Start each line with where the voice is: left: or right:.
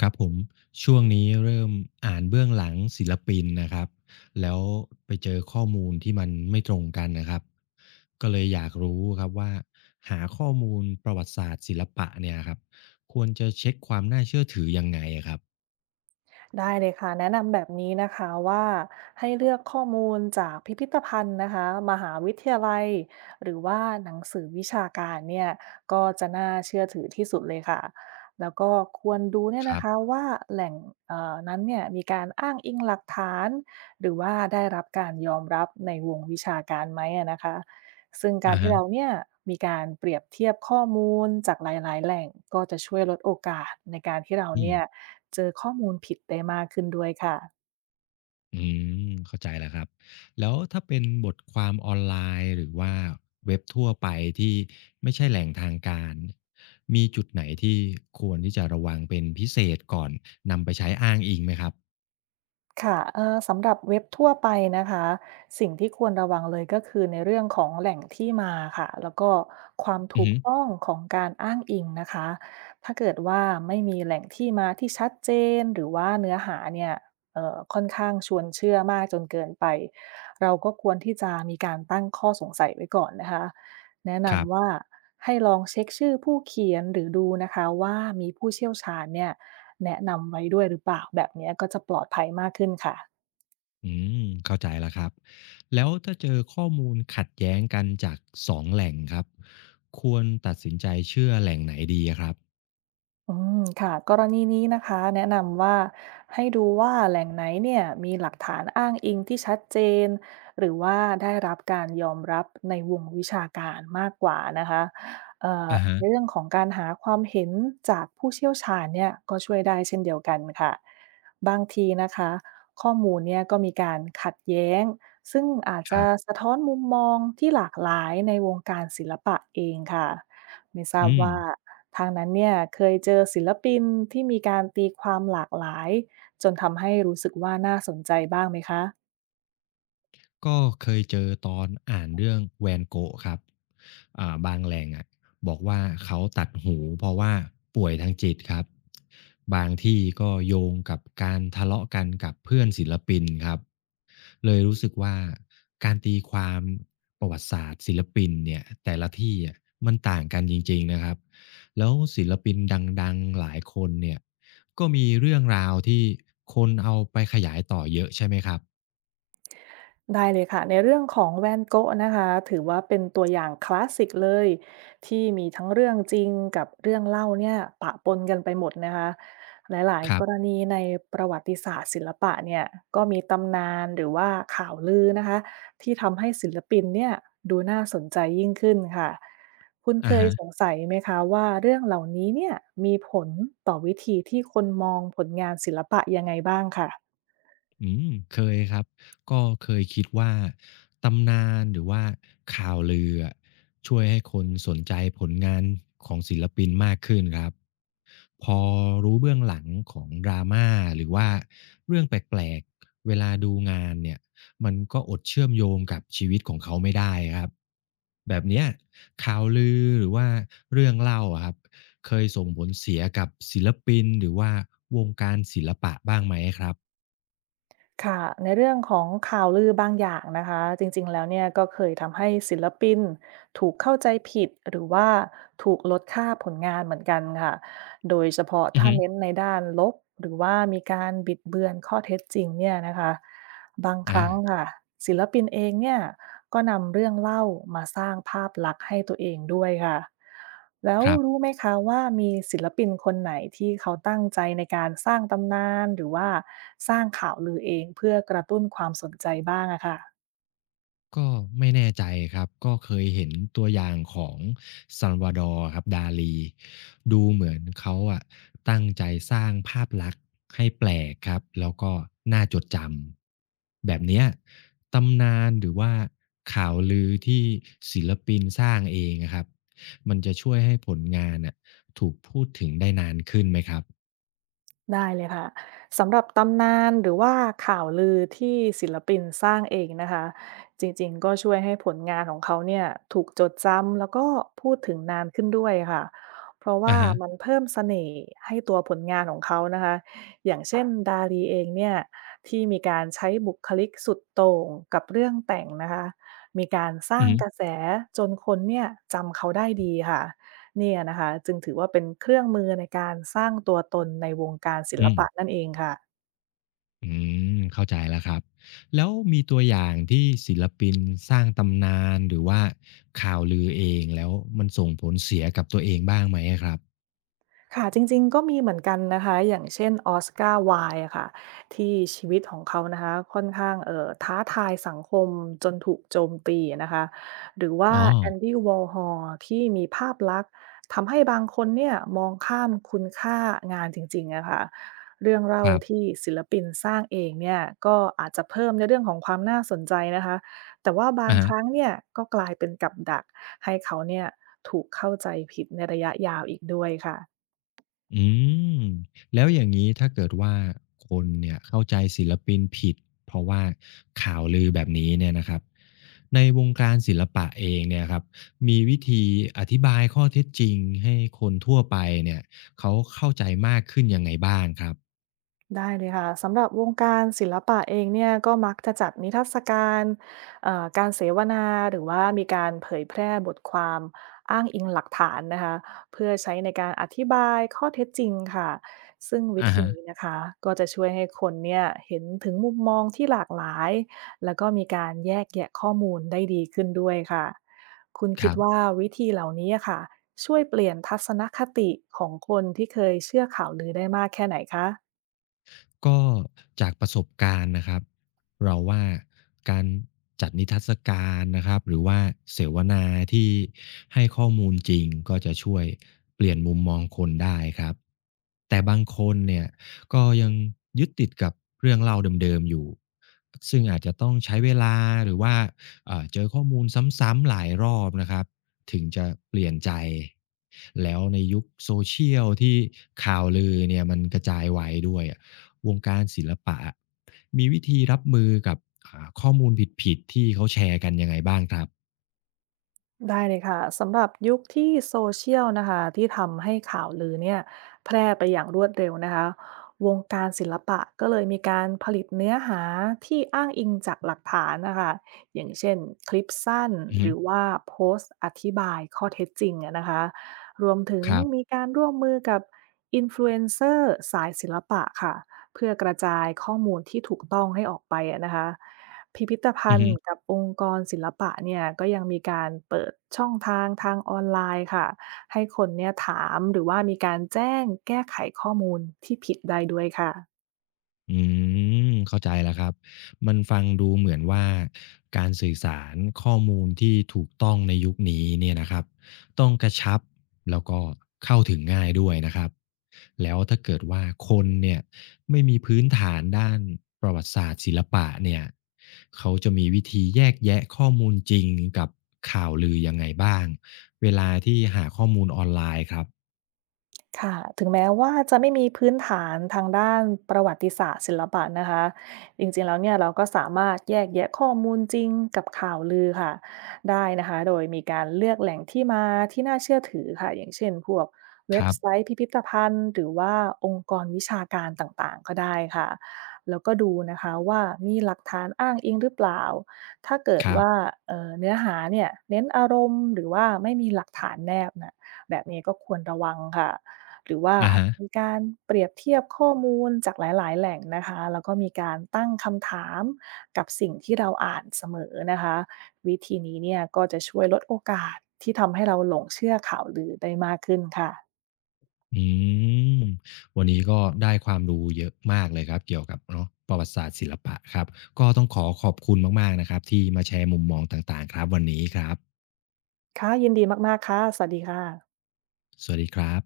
left: ครับผมช่วงนี้เริ่มอ่านเบื้องหลังศิลปินนะครับแล้วไปเจอข้อมูลที่มันไม่ตรงกันนะครับก็เลยอยากรู้ครับว่าหาข้อมูลประวัติศาสตร์ศิลปะเนี่ยครับควรจะเช็คความน่าเชื่อถือยังไงอะครับ
right: ได้เลยค่ะแนะนำแบบนี้นะคะว่าให้เลือกข้อมูลจากพิพิธภัณฑ์นะคะมหาวิทยาลัยหรือว่าหนังสือวิชาการเนี่ยก็จะน่าเชื่อถือที่สุดเลยค่ะแล้วก็ควรดูเนี่ย
left: ค
right: นะ
left: รั
right: คะ
left: บ
right: ว่าแหล่งนั้นเนี่ยมีการอ้างอิงหลักฐานหรือว่าได้รับการยอมรับในวงวิชาการไหมอะนะคะซึ่งการ
left: อา
right: ที่
left: ฮะ
right: เราเนี่ยมีการเปรียบเทียบข้อมูลจากหลายๆแหล่งก็จะช่วยลดโอกาสในการที่เรา
left: อื
right: เนี่
left: ม
right: ย เจอข้อมูลผิดได้มากขึ้นด้วยค่ะ
left: อืมเข้าใจแล้วครับแล้วถ้าเป็นบทความออนไลน์หรือว่าเว็บทั่วไปที่ไม่ใช่แหล่งทางการมีจุดไหนที่ควรที่จะระวังเป็นพิเศษก่อนนำไปใช้อ้างอิงไหมครับ
right: ค่ะสำหรับเว็บทั่วไปนะคะสิ่งที่ควรระวังเลยก็คือในเรื่องของแหล่งที่มาค่ะแล้วก็ความ
left: อื
right: ถู
left: อ
right: ก
left: ฮึ
right: ต้องของการอ้างอิงนะคะถ้าเกิดว่าไม่มีแหล่งที่มาที่ชัดเจนหรือว่าเนื้อหาเนี่ยค่อนข้างชวนเชื่อมากจนเกินไปเราก็ควรที่จะมีการตั้งข้อสงสัยไว้ก่อนนะคะแนะ
left: ครับ
right: นำว่าให้ลองเช็คชื่อผู้เขียนหรือดูนะคะว่ามีผู้เชี่ยวชาญเนี่ย แนะนำไว้ด้วยหรือเปล่าแบบเนี้ยก็จะปลอดภัยมากขึ้นค่ะ
left: อืมเข้าใจแล้วครับแล้วถ้าเจอข้อมูลขัดแย้งกันจากสองแหล่งครับควรตัดสินใจเชื่อแหล่งไหนดีอะครับ
right: อืมค่ะกรณีนี้นะคะแนะนำว่าให้ดูว่าแหล่งไหนเนี่ยมีหลักฐานอ้างอิงที่ชัดเจนหรือว่าได้รับการยอมรับในวงวิชาการมากกว่านะคะเอ่อ
left: อะฮะ
right: ในเรื่องของการหาความเห็นจากผู้เชี่ยวชาญเนี่ยก็ช่วยได้เช่นเดียวกันค่ะบางทีนะคะข้อมูลเนี่ยก็มีการขัดแย้งซึ่งอาจ
left: ค
right: จะ
left: รับ
right: สะท้อนมุมมองที่หลากหลายในวงการศิลปะเองค่ะไม่ทราบ
left: อืม
right: ว่า ทางนั้นเนี่ยเคยเจอศิลปินที่มีการตีความหลากหลายจนทำให้รู้สึกว่าน่าสนใจบ้างไหมคะ
left: ก็เคยเจอตอนอ่านเรื่องแวนโกะครับอ่าบางแหล่งอะบอกว่าเขาตัดหูเพราะว่าป่วยทางจิตครับบางที่ก็โยงกับการทะเลาะกันกับเพื่อนศิลปินครับเลยรู้สึกว่าการตีความประวัติศาสตร์ศิลปินเนี่ยแต่ละที่อะมันต่างกันจริงๆนะครับแล้วศิลปินดังๆหลายคนเนี่ยก็มีเรื่องราวที่คนเอาไปขยายต่อเยอะใช่ไหมครับ
right: ได้เลยค่ะในเรื่องของแวนโกะนะคะถือว่าเป็นตัวอย่างคลาสสิกเลยที่มีทั้งเรื่องจริงกับเรื่องเล่าเนี่ยปะปนกันไปหมดนะคะหลาย
left: ค
right: ๆ
left: รั
right: กร
left: บ
right: ณีในประวัติศาสตร์ศิลปะเนี่ยก็มีตำนานหรือว่าข่าวลือนะคะที่ทำให้ศิลปินเนี่ยดูน่าสนใจยิ่งขึ้นค่ะคุณเค
left: อะ
right: ย
left: ฮะ
right: สงสัยไหมคะว่าเรื่องเหล่านี้เนี่ยมีผลต่อวิธีที่คนมองผลงานศิลปะยังไงบ้างค่ะ
left: อืมเคยครับก็เคยคิดว่าตำนานหรือว่าข่าวลืออะช่วยให้คนสนใจผลงานของศิลปินมากขึ้นครับพอรู้เบื้องหลังของ drama หรือว่าเรื่องแปลกๆเวลาดูงานเนี่ยมันก็อดเชื่อมโยงกับชีวิตของเขาไม่ได้ครับแบบเนี้ยข่าวลือหรือว่าเรื่องเล่าอะครับเคยส่งผลเสียกับศิลปินหรือว่าวงการศิลปะบ้างไหมครับ
right: ค่ะในเรื่องของข่าวลือบางอย่างนะคะจริงๆแล้วเนี่ยก็เคยทำให้ศิลปินถูกเข้าใจผิดหรือว่าถูกลดค่าผลงานเหมือนกันค่ะ โดยเฉพาะ
left: อือ
right: ถ้า
left: ฮึ
right: เน้นในด้านลบหรือว่ามีการบิดเบือนข้อเท็จจริงเนี่ยนะคะบางครั้ง
left: อา
right: ค่ะศิลปินเองเนี่ยก็นำเรื่องเล่ามาสร้างภาพลักษณ์ให้ตัวเองด้วยค่ะแล้ว
left: ครับ
right: รู้ไหมคะว่ามีศิลปินคนไหนที่เขาตั้งใจในการสร้างตำนานหรือว่าสร้างข่าวลือเองเพื่อกระตุ้นความสนใจบ้างอะค่ะ
left: ก็ไม่แน่ใจครับก็เคยเห็นตัวอย่างของซั a วาดอร์ครับดาลีดูเหมือนเขาอะตั้งใจสร้างภาพลักษณ์ให้แปลกครับแล้วก็น่าจดจำแบบเนี้ยตำนานหรือว่าข่าวลือที่ศิลปินสร้างเองอะครับมันจะช่วยให้ผลงานอะถูกพูดถึงได้นานขึ้นไหมครับ
right: ได้เลยค่ะสำหรับตำนานหรือว่าข่าวลือที่ศิลปินสร้างเองนะคะจริงๆก็ช่วยให้ผลงานของเขาเนี่ยถูกจดจำแล้วก็พูดถึงนานขึ้นด้วยค่ะเพราะว่า
left: อะฮะ
right: มันเพิ่มเสน่ห์ให้ตัวผลงานของเขานะคะอย่างเช่นดาลีเองเนี่ยที่มีการใช้บุคลิกสุดโต่งกับเรื่องแต่งนะคะมีการส
left: อื
right: ร้างกระ
left: ม
right: แสจนคนเนี่ยจำเขาได้ดีค่ะ เนี่ยนะคะจึงถือว่าเป็นเครื่องมือในการสร้างตัวตนในวงการศิล
left: อืม
right: ปะนั่นเองค่ะ
left: อืมเข้าใจแล้วครับแล้วมีตัวอย่างที่ศิลปินสร้างตำนานหรือว่าข่าวลือเองแล้วมันส่งผลเสียกับตัวเองบ้างไหมอะครับ
right: ค่ะจริงๆก็มีเหมือนกันนะคะอย่างเช่นออสการ i ว d e อะค่ะที่ชีวิตของเขานะคะค่อนข้างท้าทายสังคมจนถูกโจมตีอะนะคะหรือว่า
left: อ๋อ
right: Andy Warhol ที่มีภาพลักษณ์ทำให้บางคนเนี่ยมองข้ามคุณค่างานจริงๆอะค่ะเรื่องเล่า
left: ครั
right: ที่
left: บ
right: ศิลปินสร้างเองเนี่ยก็อาจจะเพิ่มในเรื่องของความน่าสนใจนะคะแต่ว่าบาง
left: อะ
right: ค
left: ฮะ
right: รั้งเนี่ยก็กลายเป็นกับดักให้เขาเนี่ยถูกเข้าใจผิดในระยะยาวอีกด้วยค่ะ
left: อืมแล้วอย่างงี้ถ้าเกิดว่าคนเนี่ยเข้าใจศิลปินผิดเพราะว่าข่าวลือแบบนี้เนี่ยนะครับในวงการศิลปะเองเนี่ยครับมีวิธีอธิบายข้อเท็จจริงให้คนทั่วไปเนี่ยเขาเข้าใจมากขึ้นยังไงบ้างครับ
right: ได้เลยค่ะสำหรับวงการศิลปะเองเนี่ยก็มักจะจัดนิทรรศการการเสวนาหรือว่ามีการเผยแพร่บทความอ้างอิงหลักฐานนะคะเพื่อใช้ในการอธิบายข้อเท็จจริงค่ะซึ่งวิ
left: อะ
right: ธี
left: ฮะ
right: นี้นะคะก็จะช่วยให้คนเนี่ยเห็นถึงมุมมองที่หลากหลายแล้วก็มีการแยกแยะข้อมูลได้ดีขึ้นด้วยค่ะคุณ
left: ค
right: คิด
left: รั
right: ว่า
left: บ
right: วิธีเหล่านี้อะค่ะช่วยเปลี่ยนทัศนคติของคนที่เคยเชื่อข่าวลือได้มากแค่ไหนคะ
left: ก็จากประสบการณ์นะครับเราว่าการจัดนิทรรศการนะครับหรือว่าเสวนาที่ให้ข้อมูลจริงก็จะช่วยเปลี่ยนมุมมองคนได้ครับแต่บางคนเนี่ยก็ยังยึดติดกับเรื่องเล่าเดิมๆอยู่ซึ่งอาจจะต้องใช้เวลาหรือว่าเจอข้อมูลซ้ำๆหลายรอบนะครับถึงจะเปลี่ยนใจแล้วในยุคโซเชียลที่ข่าวลือเนี่ยมันกระจายไวด้วย วงการศิลปะอะมีวิธีรับมือกับข้อมูลผิดๆที่เขาแชร์กันยังไงบ้างครับ
right: ได้เลยค่ะสำหรับยุคที่โซเชียลนะคะที่ทำให้ข่าวลือเนี่ยแพร่ไปอย่างรวดเร็วนะคะวงการศิลปะก็เลยมีการผลิตเนื้อหาที่อ้างอิงจากหลักฐานนะคะอย่างเช่นคลิปสั้น
left: อือ
right: ห
left: ฮึ
right: รือว่าโพสต์อธิบายข้อเท็จจริงอะนะคะรวมถึง
left: ครับ
right: มีการร่วมมือกับอินฟลูเอนเซอร์สายศิลปะค่ะ เพื่อกระจายข้อมูลที่ถูกต้องให้ออกไปอะนะคะพิพิธภั
left: อือ
right: ณ
left: ฮึ
right: ฑ์กับองค์กรศิลปะเนี่ยก็ยังมีการเปิดช่องทางทางออนไลน์ค่ะให้คนเนี่ยถามหรือว่ามีการแจ้งแก้ไขข้อมูลที่ผิดได้ด้วยค่ะ
left: อืมเข้าใจแล้วครับมันฟังดูเหมือนว่าการสื่อสารข้อมูลที่ถูกต้องในยุคนี้เนี่ยนะครับต้องกระชับแล้วก็เข้าถึงง่ายด้วยนะครับแล้วถ้าเกิดว่าคนเนี่ยไม่มีพื้นฐานด้านประวัติศาสตร์ศิลปะเนี่ยเขาจะมีวิธีแยกแยะข้อมูลจริงกับข่าวลือยังไงบ้างเวลาที่หาข้อมูลออนไลน์ครับ
right: ค่ะถึงแม้ว่าจะไม่มีพื้นฐานทางด้านประวัติศาสตร์ศิลปะนะคะจริงๆแล้วเนี่ยเราก็สามารถแยกแยะข้อมูลจริงกับข่าวลือค่ะได้นะคะโดยมีการเลือกแหล่งที่มาที่น่าเชื่อถือค่ะอย่างเช่นพวก
left: ค
right: เว็บ
left: รั
right: ไซ
left: บ
right: ต์พิพิธภัณฑ์หรือว่าองค์กรวิชาการต่างๆก็ได้ค่ะแล้วก็ดูนะคะว่ามีหลักฐานอ้างอิงหรือเปล่าถ้าเกิด
left: ครั
right: ว่า
left: บ
right: เนื้อหาเนี่ยเน้นอารมณ์หรือว่าไม่มีหลักฐานแนบนะแบบนี้ก็ควรระวังค่ะ หรือว่า
left: อะ
right: อาจ
left: ฮะ
right: จะมีการเปรียบเทียบข้อมูลจากหลายๆแหล่งนะคะแล้วก็มีการตั้งคำถามกับสิ่งที่เราอ่านเสมอนะคะวิธีนี้เนี่ยก็จะช่วยลดโอกาสที่ทำให้เราหลงเชื่อข่าวลือได้มากขึ้นค่ะ
left: อืมวันนี้ก็ได้ความรู้เยอะมากเลยครับเกี่ยวกับเนาะประวัติศาสตร์ศิลปะครับก็ต้องขอขอบคุณมากๆนะครับที่มาแชร์มุมมองต่างๆครับวันนี้ครับ
right: ค่ะยินดีมากๆค่ะสวัสดีค่ะ
left: สวัสดีครับ